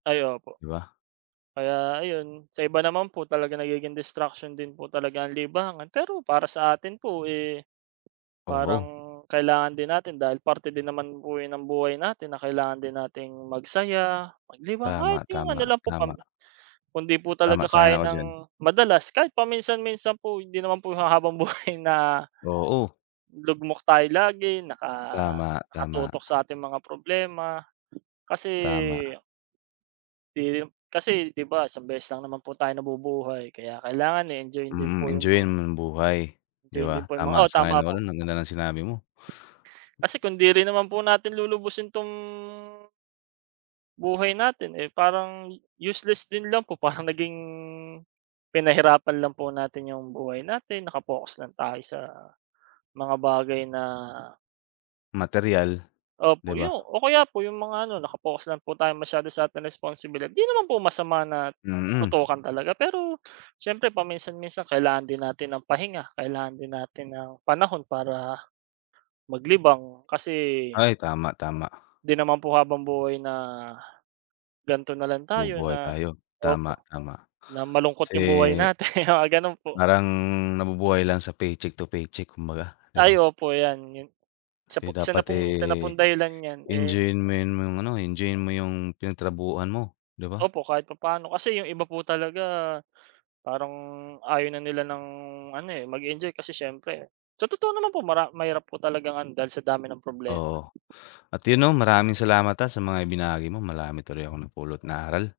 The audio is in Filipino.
Ay opo. 'Di ba? Kaya ayon, sa iba naman po, talagang nagiging destruction din po talaga ang libangan. Pero para sa atin po, eh, parang Oo. kailangan din natin dahil parte din naman po yan ng buhay natin na kailangan din natin magsaya, maglibang, kahit Tama, yung ano tama, lang po pam tama. kung 'di po talaga Tama, kaya sang-ayon ako diyan. nang madalas, kahit paminsan-minsan po. Hindi naman po yung ha habang-buhay na Oo. lugmok tayo lagi naka Tama, tama. nakatutok sa ating mga problema kasi Tama. Eh, kasi, 'di ba isang beses lang naman po tayo nabubuhay, kaya kailangan, eh, enjoyin din Mm, po yung enjoyin mga mo ang buhay, 'di enjoyin din ba? po yung mga oh, Tama, tama sang-ayon ako po. ro'n. Ang ganda ng sinabi mo. Kasi kung 'di rin naman po natin lulubusin 'tong buhay natin, eh, parang useless din lang po. Parang naging pinahirapan lang po natin yung buhay natin, naka-focus lang tayo sa mga bagay na Materyal, 'di Opo, yu ba? o kaya po yung mga ano, naka-focus lang po tayong masyado sa ating responsibilidad. 'Di naman po masama na Mm. tutukan talaga. Pero siyempre paminsan-minsan, kailangan din natin ng pahinga, kailangan din natin ng panahon para, maglibang kasi Ay tama, tama. 'di naman po habang-buhay na gan'to na lang tayo Bubuhay na tayo. Tama, opo, tama. na malungkot Kasi, yung buhay natin. Mga gano'n po. parang nabubuhay lang sa paycheck to paycheck kumbaga, 'di Ay ba? opo, yan, yu isa Kasi po isa na dapat, pong isa na eh, pong dahilan yan. Eh enjoyin mo yun mga ano, enjoyin mo yung pinagtrabahuan mo, 'di ba? Opo, kahit papaano. Kasi 'yong iba po talaga, parang ayaw na nila ng ano, eh, mag-enjoy. Kasi siyempre sa totoo naman po, mara mahirap po talagang ano, dahil sa dami ng problema. Oo. At yun 'no, maraming salamat, ah, sa mga ibinagi mo. Marami tuloy akong napulot na aral.